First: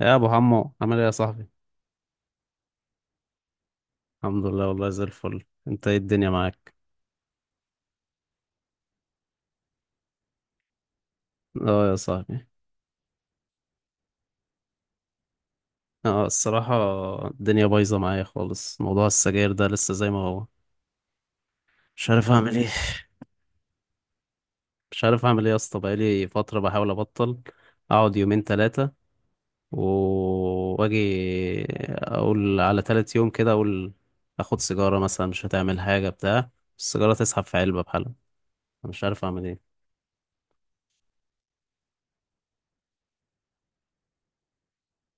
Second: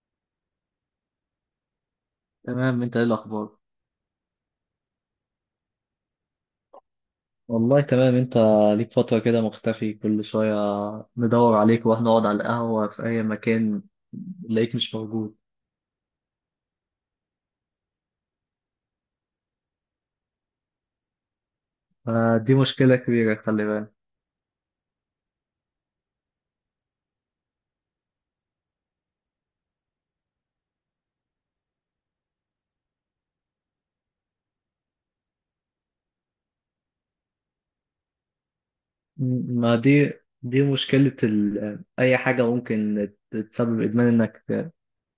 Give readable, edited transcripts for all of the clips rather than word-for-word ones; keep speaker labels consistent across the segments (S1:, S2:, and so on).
S1: يا ابو حمو عامل ايه يا صاحبي؟
S2: تمام. انت ايه الاخبار؟
S1: الحمد لله والله زي الفل، انت ايه الدنيا معاك؟
S2: والله تمام. انت ليك فترة كده مختفي، كل شوية ندور
S1: اه
S2: عليك
S1: يا
S2: واحنا نقعد على
S1: صاحبي.
S2: القهوة في اي مكان نلاقيك مش موجود.
S1: اه الصراحه الدنيا بايظه معايا خالص، موضوع السجاير ده لسه زي ما هو، مش عارف
S2: فدي
S1: اعمل ايه.
S2: مشكلة كبيرة، خلي بالك.
S1: مش عارف اعمل ايه يا اسطى، بقالي فتره بحاول ابطل، اقعد يومين ثلاثه واجي اقول على ثالث يوم كده، اقول اخد سيجاره مثلا مش هتعمل حاجه بتاع السيجاره تسحب في علبه بحالها. أنا مش عارف اعمل
S2: م- ما
S1: ايه.
S2: دي دي مشكلة اي حاجة ممكن تسبب ادمان، انك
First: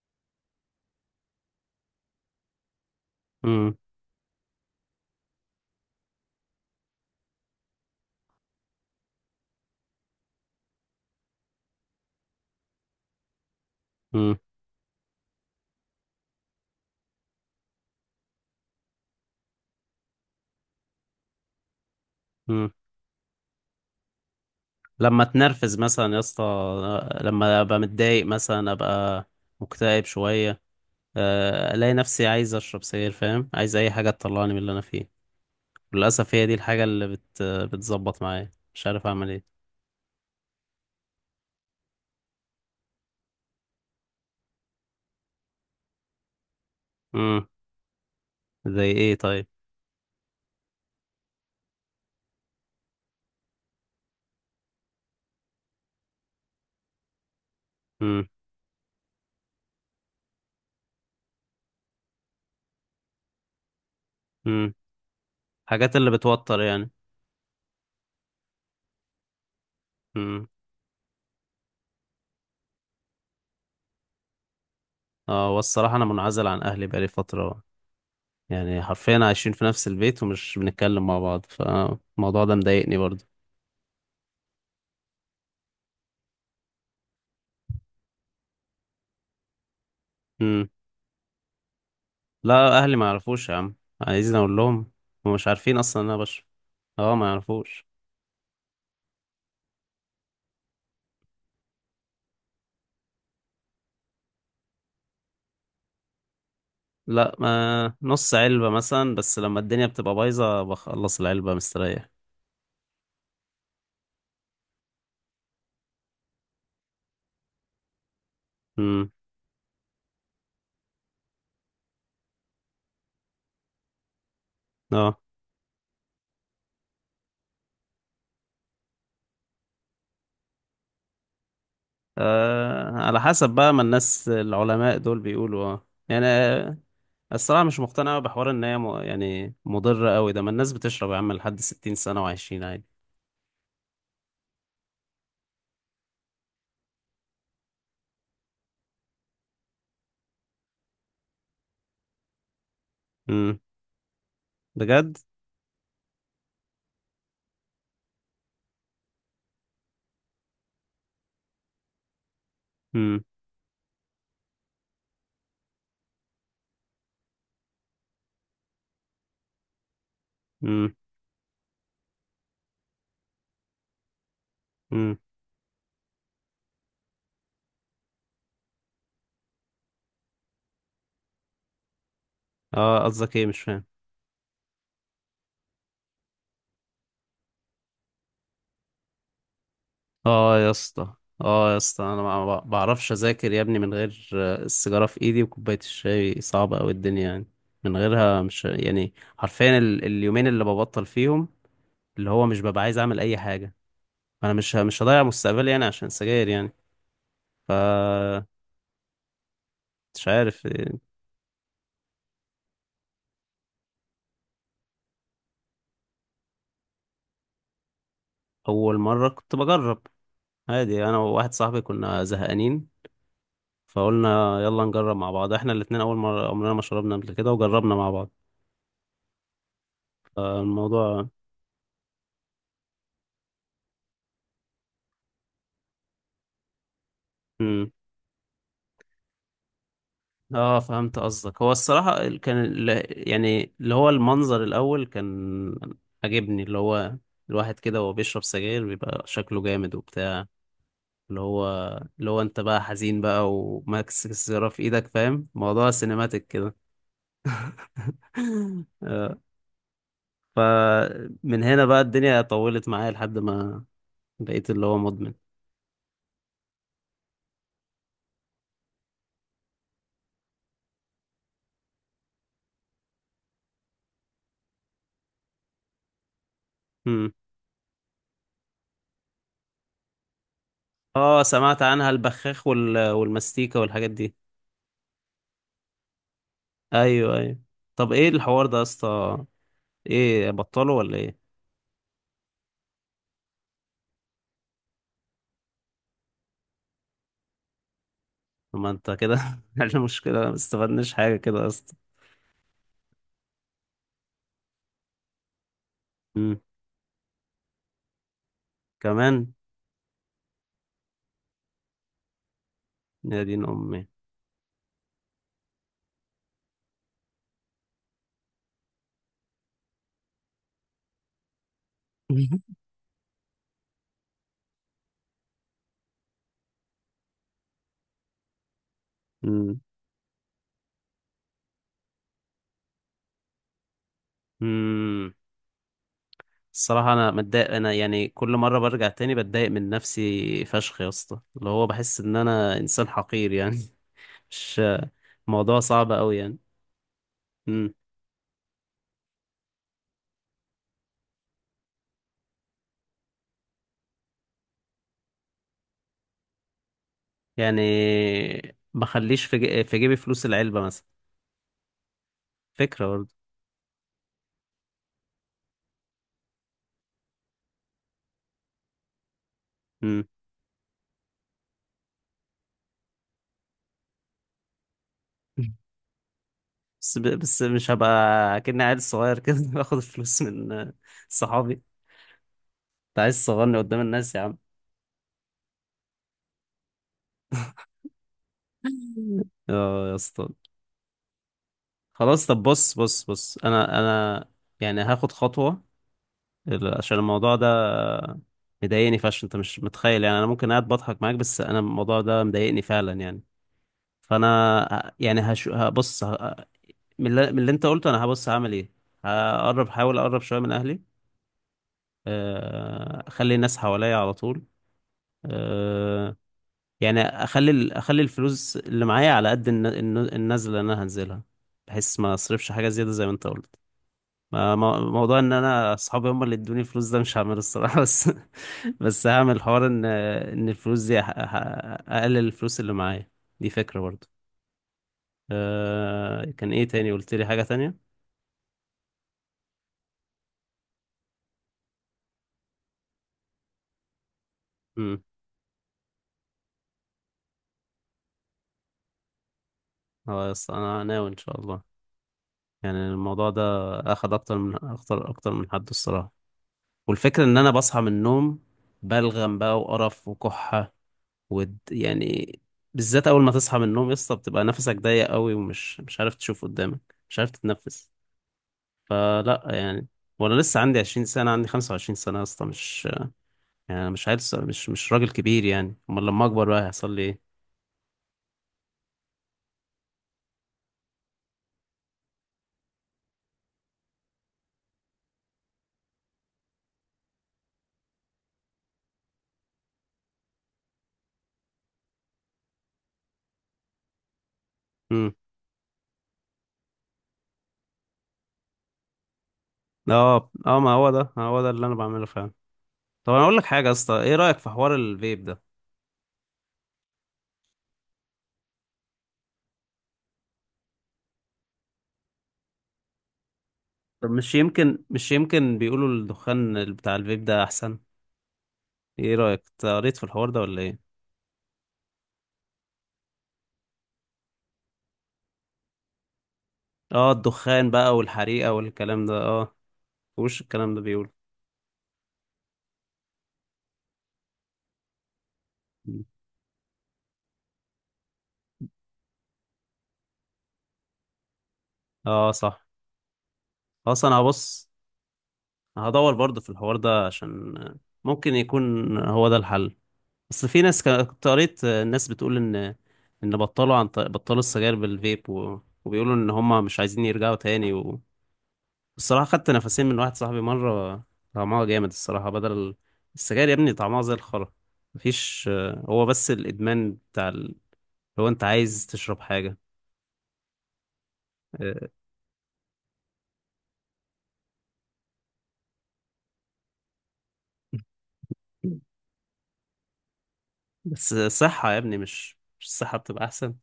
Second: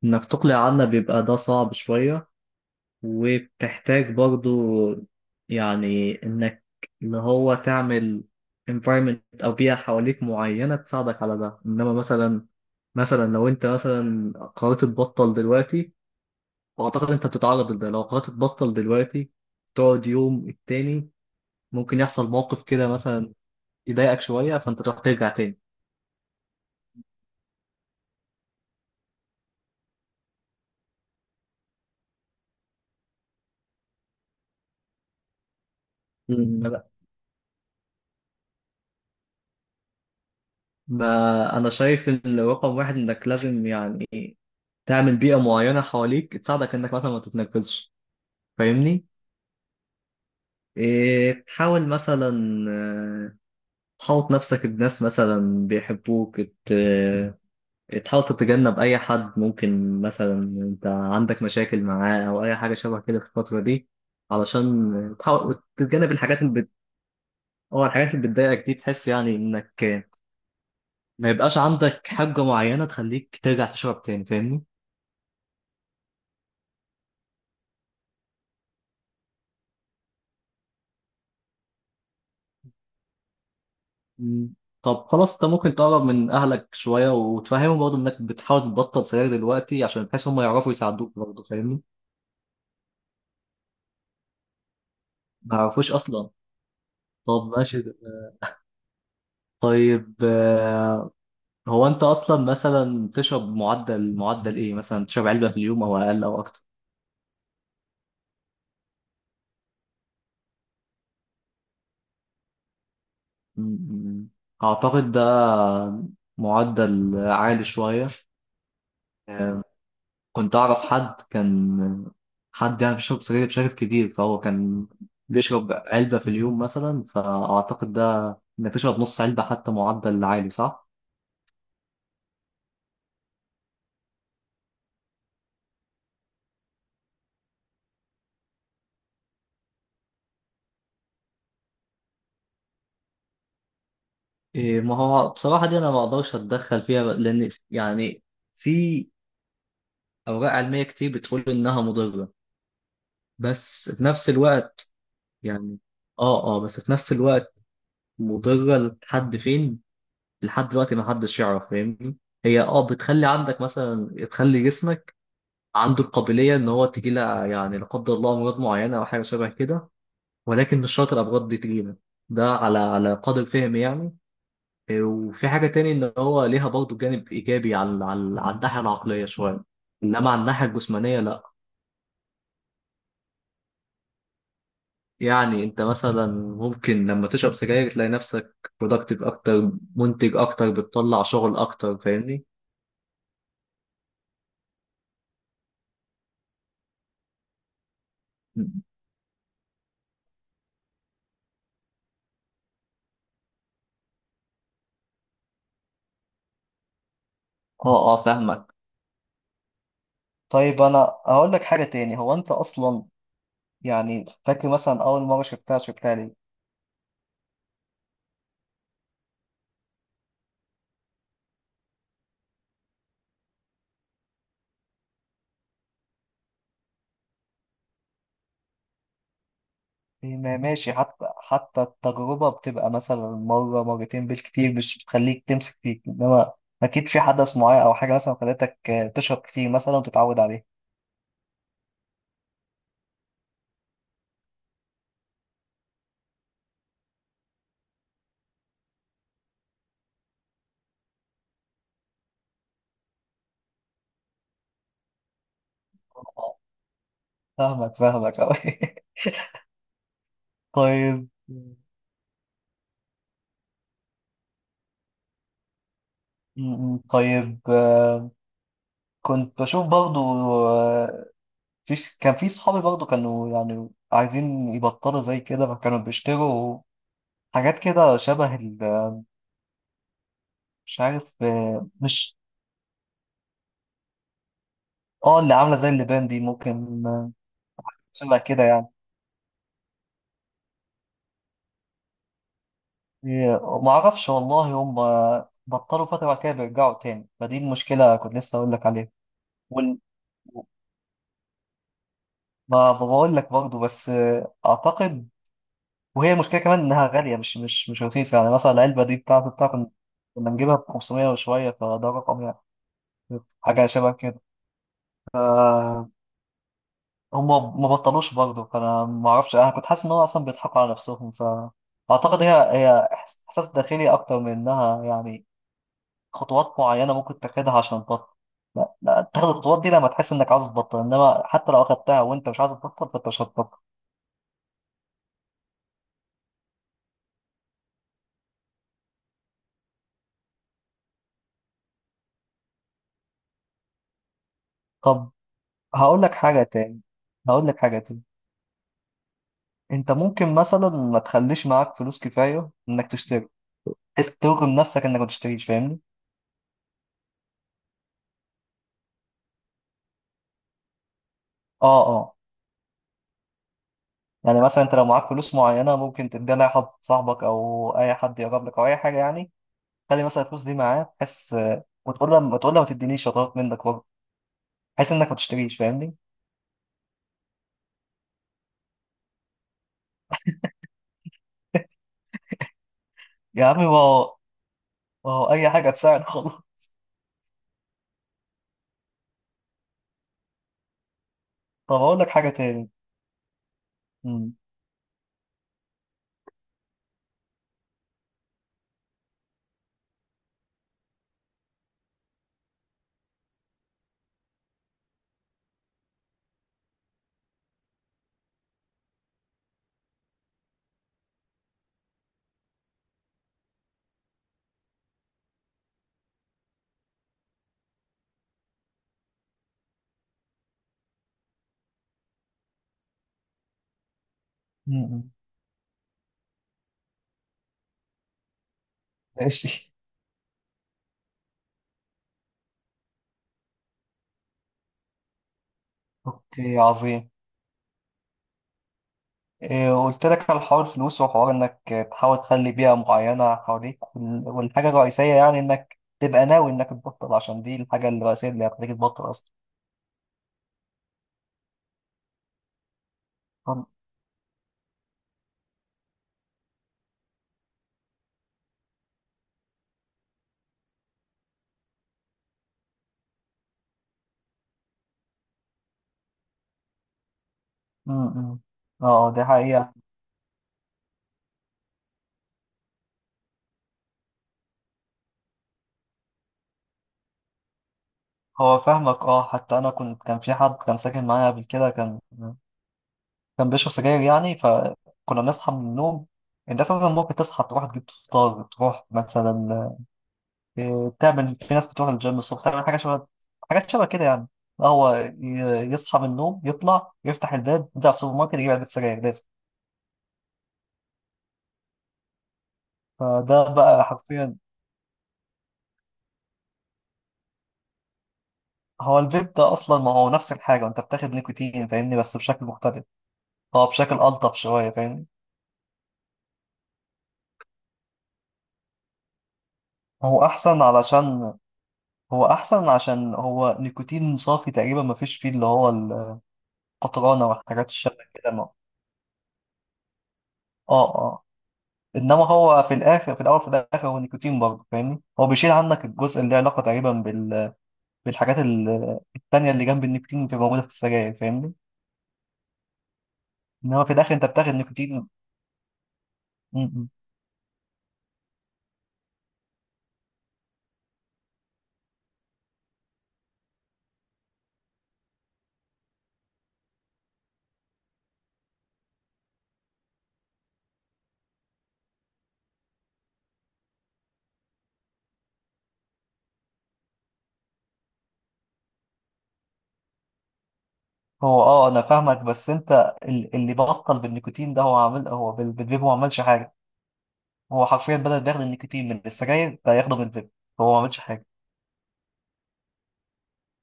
S2: انك تقلع عنا بيبقى ده صعب شوية، وبتحتاج برضو يعني انك اللي هو تعمل environment او بيئة حواليك معينة تساعدك على ده. انما مثلا، لو انت مثلا قررت تبطل دلوقتي، واعتقد انت بتتعرض لده، لو قررت تبطل دلوقتي تقعد يوم التاني ممكن يحصل موقف
S1: امم.
S2: كده مثلا يضايقك شوية فانت تروح
S1: لما
S2: ترجع تاني.
S1: اتنرفز مثلا يا اسطى، لما ابقى متضايق مثلا، ابقى مكتئب شويه، الاقي نفسي عايز اشرب سجاير، فاهم؟ عايز اي حاجه تطلعني من اللي انا فيه، للاسف
S2: مم.
S1: هي دي
S2: ما
S1: الحاجه
S2: لا،
S1: اللي بتظبط معايا، مش عارف اعمل ايه.
S2: ما انا شايف ان رقم واحد انك لازم يعني تعمل بيئة معينة حواليك تساعدك انك مثلا ما
S1: امم.
S2: تتنرفزش.
S1: زي
S2: فاهمني؟
S1: ايه طيب؟
S2: إيه، تحاول مثلا، آه، تحوط نفسك بناس مثلا بيحبوك، تحاول
S1: امم.
S2: تتجنب أي حد ممكن مثلا أنت عندك مشاكل معاه أو أي حاجة شبه كده في الفترة دي،
S1: امم.
S2: علشان تحاول
S1: حاجات اللي
S2: تتجنب الحاجات
S1: بتوتر يعني.
S2: أو الحاجات اللي بتضايقك دي، تحس يعني إنك،
S1: امم.
S2: ما يبقاش عندك حاجة معينة تخليك ترجع تشرب تاني. فاهمني؟
S1: اه والصراحه انا منعزل عن اهلي بقالي فتره، يعني حرفيا عايشين في نفس البيت ومش بنتكلم مع بعض، فالموضوع ده مضايقني برضه.
S2: مم. طب خلاص، أنت ممكن تقرب من أهلك شوية وتفهمهم برضه إنك بتحاول تبطل سجاير دلوقتي، عشان بحيث هم يعرفوا يساعدوك برضه. فاهمني؟
S1: لا اهلي ما يعرفوش يا عم، عايزين اقول لهم؟ هم مش
S2: ما
S1: عارفين
S2: اعرفوش
S1: اصلا ان انا
S2: اصلا؟
S1: بشرب. اه ما
S2: طب ماشي
S1: يعرفوش.
S2: ده. طيب، هو انت اصلا مثلا تشرب معدل، ايه مثلا؟ تشرب علبة في اليوم او اقل او اكتر؟
S1: لا، ما نص علبة مثلا، بس لما الدنيا بتبقى بايظة بخلص العلبة مستريح.
S2: م- م- اعتقد ده معدل عالي شوية.
S1: امم.
S2: آه، كنت اعرف حد حد يعني بيشرب سجاير بشكل كبير، فهو كان
S1: اه.
S2: بيشرب علبة في اليوم مثلا. فاعتقد ده، انك تشرب نص علبة، حتى معدل عالي. صح؟
S1: آه، على حسب بقى، ما الناس العلماء دول بيقولوا اه يعني، آه، الصراحة مش مقتنع أوي بحوار ان هي يعني مضرة قوي ده، ما الناس بتشرب يا عم لحد 60 سنة وعايشين عادي.
S2: إيه، ما هو بصراحة دي أنا ما أقدرش أتدخل فيها، لأن يعني في أوراق علمية كتير بتقول إنها مضرة،
S1: امم.
S2: بس في نفس الوقت
S1: بجد.
S2: يعني، بس في نفس الوقت مضرة لحد فين؟ لحد دلوقتي ما حدش يعرف. فاهمني؟ هي آه
S1: امم.
S2: بتخلي عندك مثلا، تخلي جسمك عنده القابلية إن هو تجيله يعني لا قدر الله أمراض معينة أو حاجة شبه كده، ولكن مش
S1: امم.
S2: شرط الأمراض دي تجيله. ده على قدر فهمي يعني.
S1: امم.
S2: وفي حاجة تاني، إن هو ليها برضه جانب إيجابي على على الناحية العقلية شوية، إنما على الناحية الجسمانية لأ.
S1: اه قصدك ايه؟ مش فاهم.
S2: يعني انت مثلا ممكن لما تشرب سجاير تلاقي نفسك productive اكتر، منتج
S1: اه يا
S2: اكتر،
S1: اسطى.
S2: بتطلع شغل
S1: اه يا
S2: اكتر.
S1: اسطى انا ما
S2: فاهمني؟
S1: ما بعرفش اذاكر يا ابني من غير السيجاره في ايدي وكوبايه الشاي، صعبه قوي الدنيا يعني من غيرها، مش يعني حرفيا اليومين اللي ببطل فيهم، اللي هو مش ببقى عايز اعمل اي حاجه. انا مش هضيع مستقبلي يعني عشان سجاير يعني، ف...
S2: اه فاهمك.
S1: مش عارف.
S2: طيب
S1: آه،
S2: انا هقول لك حاجه تاني. هو انت اصلا يعني فاكر مثلا اول مره شربتها، شربتها ليه؟
S1: اول مره كنت بجرب عادي، انا وواحد صاحبي كنا زهقانين فقلنا يلا نجرب مع بعض، احنا الاتنين اول مره عمرنا ما شربنا قبل كده، وجربنا مع بعض
S2: إيه، ماشي. حتى
S1: فالموضوع.
S2: حتى التجربه بتبقى مثلا مره مرتين بالكتير، مش بتخليك تمسك فيك. انما اكيد في حدث معين او حاجه مثلا خلتك، تشرب كتير مثلا وتتعود عليه.
S1: اه فهمت قصدك. هو الصراحة يعني اللي هو المنظر الأول كان عجبني، اللي هو الواحد كده وهو بيشرب سجاير بيبقى شكله جامد وبتاع، اللي هو اللي هو انت بقى حزين بقى وماكس السيجارة في ايدك، فاهم؟ موضوع سينماتيك
S2: آه،
S1: كده.
S2: فاهمك، فاهمك أوي.
S1: آه،
S2: طيب
S1: فمن هنا بقى الدنيا طولت معايا لحد ما بقيت اللي هو مدمن.
S2: طيب كنت بشوف برضو، آه، في كان في صحابي برضو كانوا يعني عايزين يبطلوا زي كده، فكانوا بيشتروا
S1: مم.
S2: حاجات كده شبه مش عارف،
S1: اه سمعت
S2: آه،
S1: عنها،
S2: مش
S1: البخاخ وال... والمستيكة والحاجات دي.
S2: اه، اللي عاملة زي اللبان دي، ممكن،
S1: ايوه ايوه. طب ايه
S2: شبه كده
S1: الحوار ده يا
S2: يعني.
S1: اسطى؟ ايه بطلوا ولا ايه؟
S2: معرفش والله. هم بطلوا فترة، بعد كده بيرجعوا تاني. فدي المشكلة كنت لسه أقول
S1: طب
S2: لك
S1: ما
S2: عليها.
S1: انت كده
S2: وال...
S1: عشان مشكلة، ما استفدناش حاجة كده يا اسطى.
S2: ما بقول لك برضو، بس آه، أعتقد وهي
S1: أمم،
S2: المشكله كمان انها غاليه، مش مش رخيصه، يعني مثلا العلبه دي بتاعت
S1: كمان.
S2: بتاع كنا كنا نجيبها ب 500 وشويه، فده رقم يعني،
S1: يا دين
S2: حاجه
S1: امي.
S2: شبه كده. آه، هم ما بطلوش برضه، فانا ما اعرفش. انا كنت حاسس ان هو اصلا بيضحكوا على نفسهم. فاعتقد هي هي احساس داخلي اكتر من انها يعني خطوات معينه ممكن تاخدها عشان تبطل. لا، تاخد
S1: أمم.
S2: الخطوات دي لما تحس انك عايز تبطل، انما حتى لو اخدتها وانت مش عايز تبطل، فانت مش هتبطل.
S1: أمم. الصراحة انا متضايق، انا يعني كل مرة برجع تاني بتضايق من نفسي فشخ يا اسطى، اللي هو بحس ان انا انسان حقير يعني. مش...
S2: طب
S1: موضوع صعب
S2: هقول لك
S1: قوي يعني.
S2: حاجه تاني. هقول لك
S1: أمم.
S2: حاجه تاني. انت ممكن مثلا ما تخليش معاك فلوس كفايه انك تشتري، بحيث ترغم نفسك انك ما تشتريش. فاهمني؟
S1: يعني ما اخليش في في جيبي فلوس العلبة مثلا؟
S2: اه اه
S1: فكرة برضه.
S2: يعني مثلا انت لو معاك فلوس معينه، ممكن تديها لاي حد، صاحبك او اي حد يقرب لك او اي حاجه يعني، خلي
S1: أمم.
S2: مثلا الفلوس دي معاه، بحيث، وتقول له، ما تدينيش شطات منك برضه، بحيث انك ما تشتريش. فاهمني؟
S1: بس بس مش هبقى كأني عيل صغير كده باخد الفلوس من صحابي؟ انت عايز
S2: يا
S1: تصغرني
S2: عمي ما
S1: قدام الناس
S2: هو
S1: يا عم.
S2: ما هو اي حاجه تساعد خلاص.
S1: اه يا اسطى.
S2: طب اقول لك
S1: خلاص
S2: حاجه
S1: طب
S2: تاني.
S1: بص بص بص، انا انا
S2: مم.
S1: يعني هاخد خطوة، عشان الموضوع ده مضايقني فشخ، انت مش متخيل يعني، انا ممكن قاعد بضحك معاك بس انا الموضوع ده مضايقني فعلا يعني. فانا يعني هبص ه... من اللي... من اللي انت قلته انا هبص هعمل ايه. هقرب، حاول اقرب شوية من اهلي، آه، اخلي الناس حواليا على طول، آه، يعني اخلي اخلي الفلوس اللي معايا على قد النزله اللي انا هنزلها، بحيث ما اصرفش حاجه زياده زي ما انت قلت.
S2: مم.
S1: موضوع ان انا اصحابي هم اللي ادوني الفلوس ده مش هعمله الصراحه، بس بس هعمل حوار
S2: ماشي،
S1: ان الفلوس دي اقلل الفلوس اللي معايا، دي فكره برضو. أه كان
S2: اوكي،
S1: ايه تاني؟
S2: عظيم.
S1: قلت لي حاجه تانية.
S2: إيه، قلت لك على حوار الفلوس، وحوار انك تحاول تخلي بيئة معينة حواليك، والحاجة
S1: امم.
S2: الرئيسية يعني انك تبقى ناوي انك تبطل، عشان دي الحاجة الرئيسية اللي هتخليك تبطل اصلا.
S1: خلاص انا ناوي ان شاء الله، يعني الموضوع ده
S2: أم-
S1: اخد اكتر من حد الصراحه. والفكره ان انا بصحى من النوم بلغم بقى وقرف وكحه، ود يعني، بالذات اول ما تصحى من النوم يا اسطى بتبقى نفسك ضيق قوي، ومش مش عارف تشوف قدامك، مش عارف تتنفس.
S2: أم. اه، دي
S1: فلا
S2: حقيقة.
S1: يعني، وانا لسه عندي 20 سنه، عندي 25 سنه يا اسطى، مش يعني، أنا مش عارف، مش راجل كبير يعني، امال لما اكبر بقى هيحصل لي ايه؟
S2: هو فاهمك. اه، حتى انا كنت، كان في حد كان ساكن معايا قبل كده، كان بيشرب سجاير يعني، فكنا بنصحى من النوم. انت اساسا ممكن تصحى تروح تجيب فطار، تروح مثلا، إيه، تعمل، في ناس بتروح الجيم الصبح، تعمل حاجة حاجات شبه كده يعني. لا، هو
S1: امم.
S2: يصحى من النوم يطلع يفتح الباب ينزل على السوبر ماركت يجيب علبة سجاير لازم.
S1: اه ما هو ده، هو ده اللي انا بعمله فعلا. طب انا اقول لك
S2: فده
S1: حاجه يا
S2: بقى
S1: اسطى، ايه
S2: حرفيا.
S1: رايك في حوار الفيب ده؟
S2: هو الفيب ده أصلا ما هو نفس الحاجة، وأنت بتاخد نيكوتين، فاهمني، بس بشكل مختلف. هو بشكل
S1: طب
S2: ألطف شوية، فاهمني.
S1: مش يمكن بيقولوا الدخان بتاع الفيب ده احسن؟ ايه رايك أنت قريت في
S2: هو
S1: الحوار ده ولا
S2: أحسن
S1: ايه؟
S2: علشان هو أحسن عشان هو نيكوتين صافي تقريبا، ما فيش فيه اللي هو
S1: اه
S2: القطرانة والحاجات
S1: الدخان بقى
S2: الشبه كده.
S1: والحريقه والكلام ده، اه وش الكلام ده
S2: اه
S1: بيقول.
S2: اه انما هو في الاخر، في الاخر هو نيكوتين برضه، فاهمني. هو بيشيل عنك الجزء اللي له علاقه تقريبا بالحاجات التانيه اللي جنب النيكوتين بتبقى موجوده في السجاير، فاهمني.
S1: اه صح.
S2: انما في
S1: خلاص
S2: الاخر
S1: انا
S2: انت بتاخد
S1: هبص،
S2: نيكوتين.
S1: هدور برضه في
S2: م-
S1: الحوار
S2: م.
S1: ده، عشان ممكن يكون هو ده الحل، اصل في ناس كنت قريت الناس بتقول ان بطلوا بطلوا السجاير بالفيب و... وبيقولوا ان هم مش عايزين يرجعوا تاني و... الصراحة خدت نفسين من واحد صاحبي مرة، طعمها جامد الصراحة، بدل السجاير يا ابني طعمها زي الخرا، مفيش، هو بس الادمان بتاع ال... لو انت عايز تشرب حاجة.
S2: هو اه، انا فاهمك، بس انت اللي بطل بالنيكوتين ده، هو عامل، هو بالفيب، هو ما عملش حاجه. هو حرفيا بدل ما ياخد النيكوتين من السجاير ده، ياخده من الفيب. هو ما عملش
S1: بس
S2: حاجه.
S1: صحة يا ابني، مش الصحة بتبقى أحسن؟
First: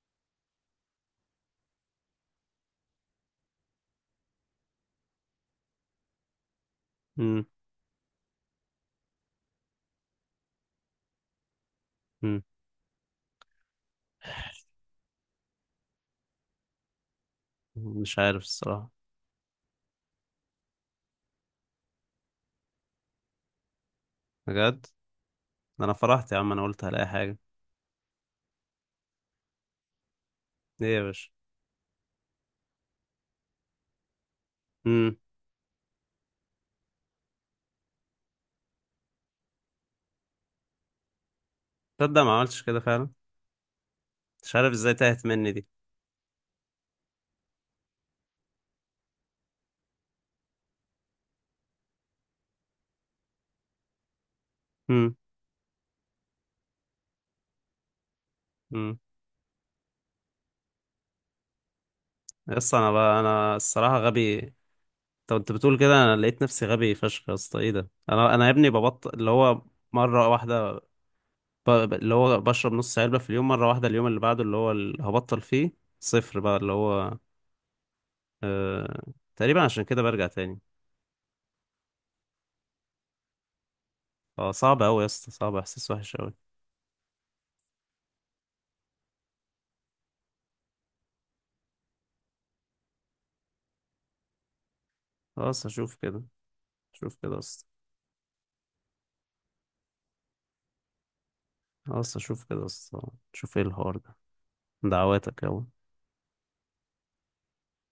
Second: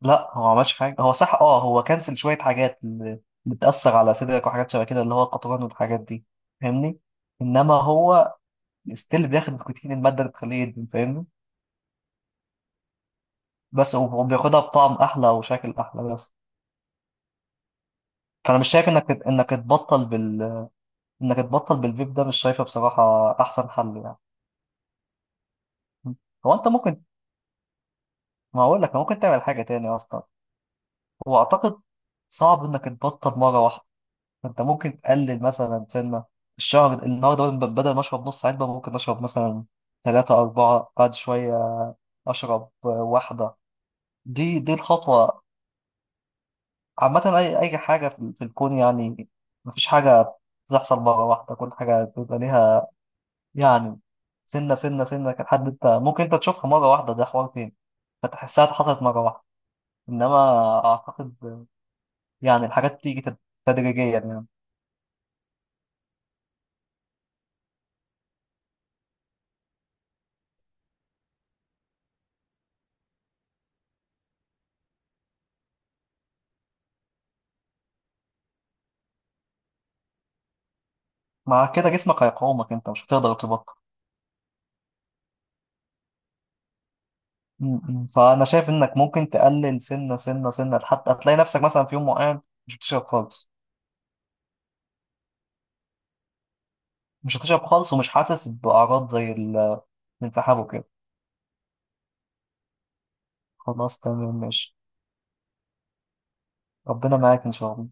S2: لا، هو ما عملش حاجه. هو صح، اه، هو كنسل شويه حاجات اللي بتاثر على صدرك وحاجات شبه كده، اللي هو القطران والحاجات دي، فاهمني.
S1: مم.
S2: انما هو ستيل بياخد نيكوتين، الماده اللي بتخليه يدمن، فاهمني.
S1: مم.
S2: بس هو بياخدها بطعم احلى وشكل احلى بس.
S1: مش عارف
S2: فانا مش شايف
S1: الصراحة.
S2: انك تبطل بالفيب ده. مش شايفه بصراحه احسن حل يعني.
S1: بجد؟ ده أنا فرحت يا عم،
S2: هو
S1: أنا
S2: انت
S1: قلت
S2: ممكن،
S1: هلاقي حاجة.
S2: ما هقول لك ممكن تعمل حاجه تاني اصلا.
S1: إيه يا باشا؟
S2: هو اعتقد صعب انك تبطل مره واحده. انت ممكن
S1: مم.
S2: تقلل مثلا سنه، الشهر النهارده بدل ما اشرب نص علبه، ممكن اشرب مثلا ثلاثة أربعة، بعد شوية
S1: تصدق ما عملتش
S2: أشرب
S1: كده فعلا.
S2: واحدة.
S1: مش
S2: دي
S1: عارف
S2: دي
S1: إزاي تاهت
S2: الخطوة.
S1: مني دي.
S2: عامة أي حاجة في الكون يعني، مفيش حاجة بتحصل مرة واحدة، كل حاجة بيبقى ليها يعني سنة، سنة
S1: مم.
S2: سنة لحد أنت ممكن أنت تشوفها مرة واحدة، ده حوار تاني، فتحسها
S1: مم.
S2: حصلت مرة واحدة. إنما أعتقد
S1: يا
S2: يعني
S1: اسطى أنا
S2: الحاجات
S1: بقى
S2: بتيجي
S1: أنا الصراحة
S2: تدريجيا
S1: غبي.
S2: يعني.
S1: طب أنت كنت بتقول كده، أنا لقيت نفسي غبي فشخ يا اسطى، إيه ده، أنا يا ابني ببطل اللي هو مرة واحدة، اللي هو بشرب نص علبة في اليوم، مرة واحدة اليوم اللي بعده اللي هو اللي هبطل فيه صفر بقى، اللي هو آه... تقريبا عشان كده برجع تاني.
S2: مع كده جسمك هيقاومك، أنت مش هتقدر تبطل.
S1: اه صعب أوي يا اسطى، صعب، احساس وحش أوي.
S2: م- م. فأنا شايف إنك ممكن تقلل سنة، سنة، حتى هتلاقي نفسك مثلا في يوم معين مش بتشرب خالص.
S1: خلاص اشوف كده، اشوف كده
S2: مش
S1: يا
S2: هتشرب
S1: اسطى.
S2: خالص، ومش حاسس بأعراض زي الانسحاب وكده.
S1: خلاص اشوف كده يا اسطى، شوف ايه الحوار
S2: خلاص،
S1: ده.
S2: تمام، ماشي.
S1: دعواتك يلا.
S2: ربنا معاك إن شاء الله.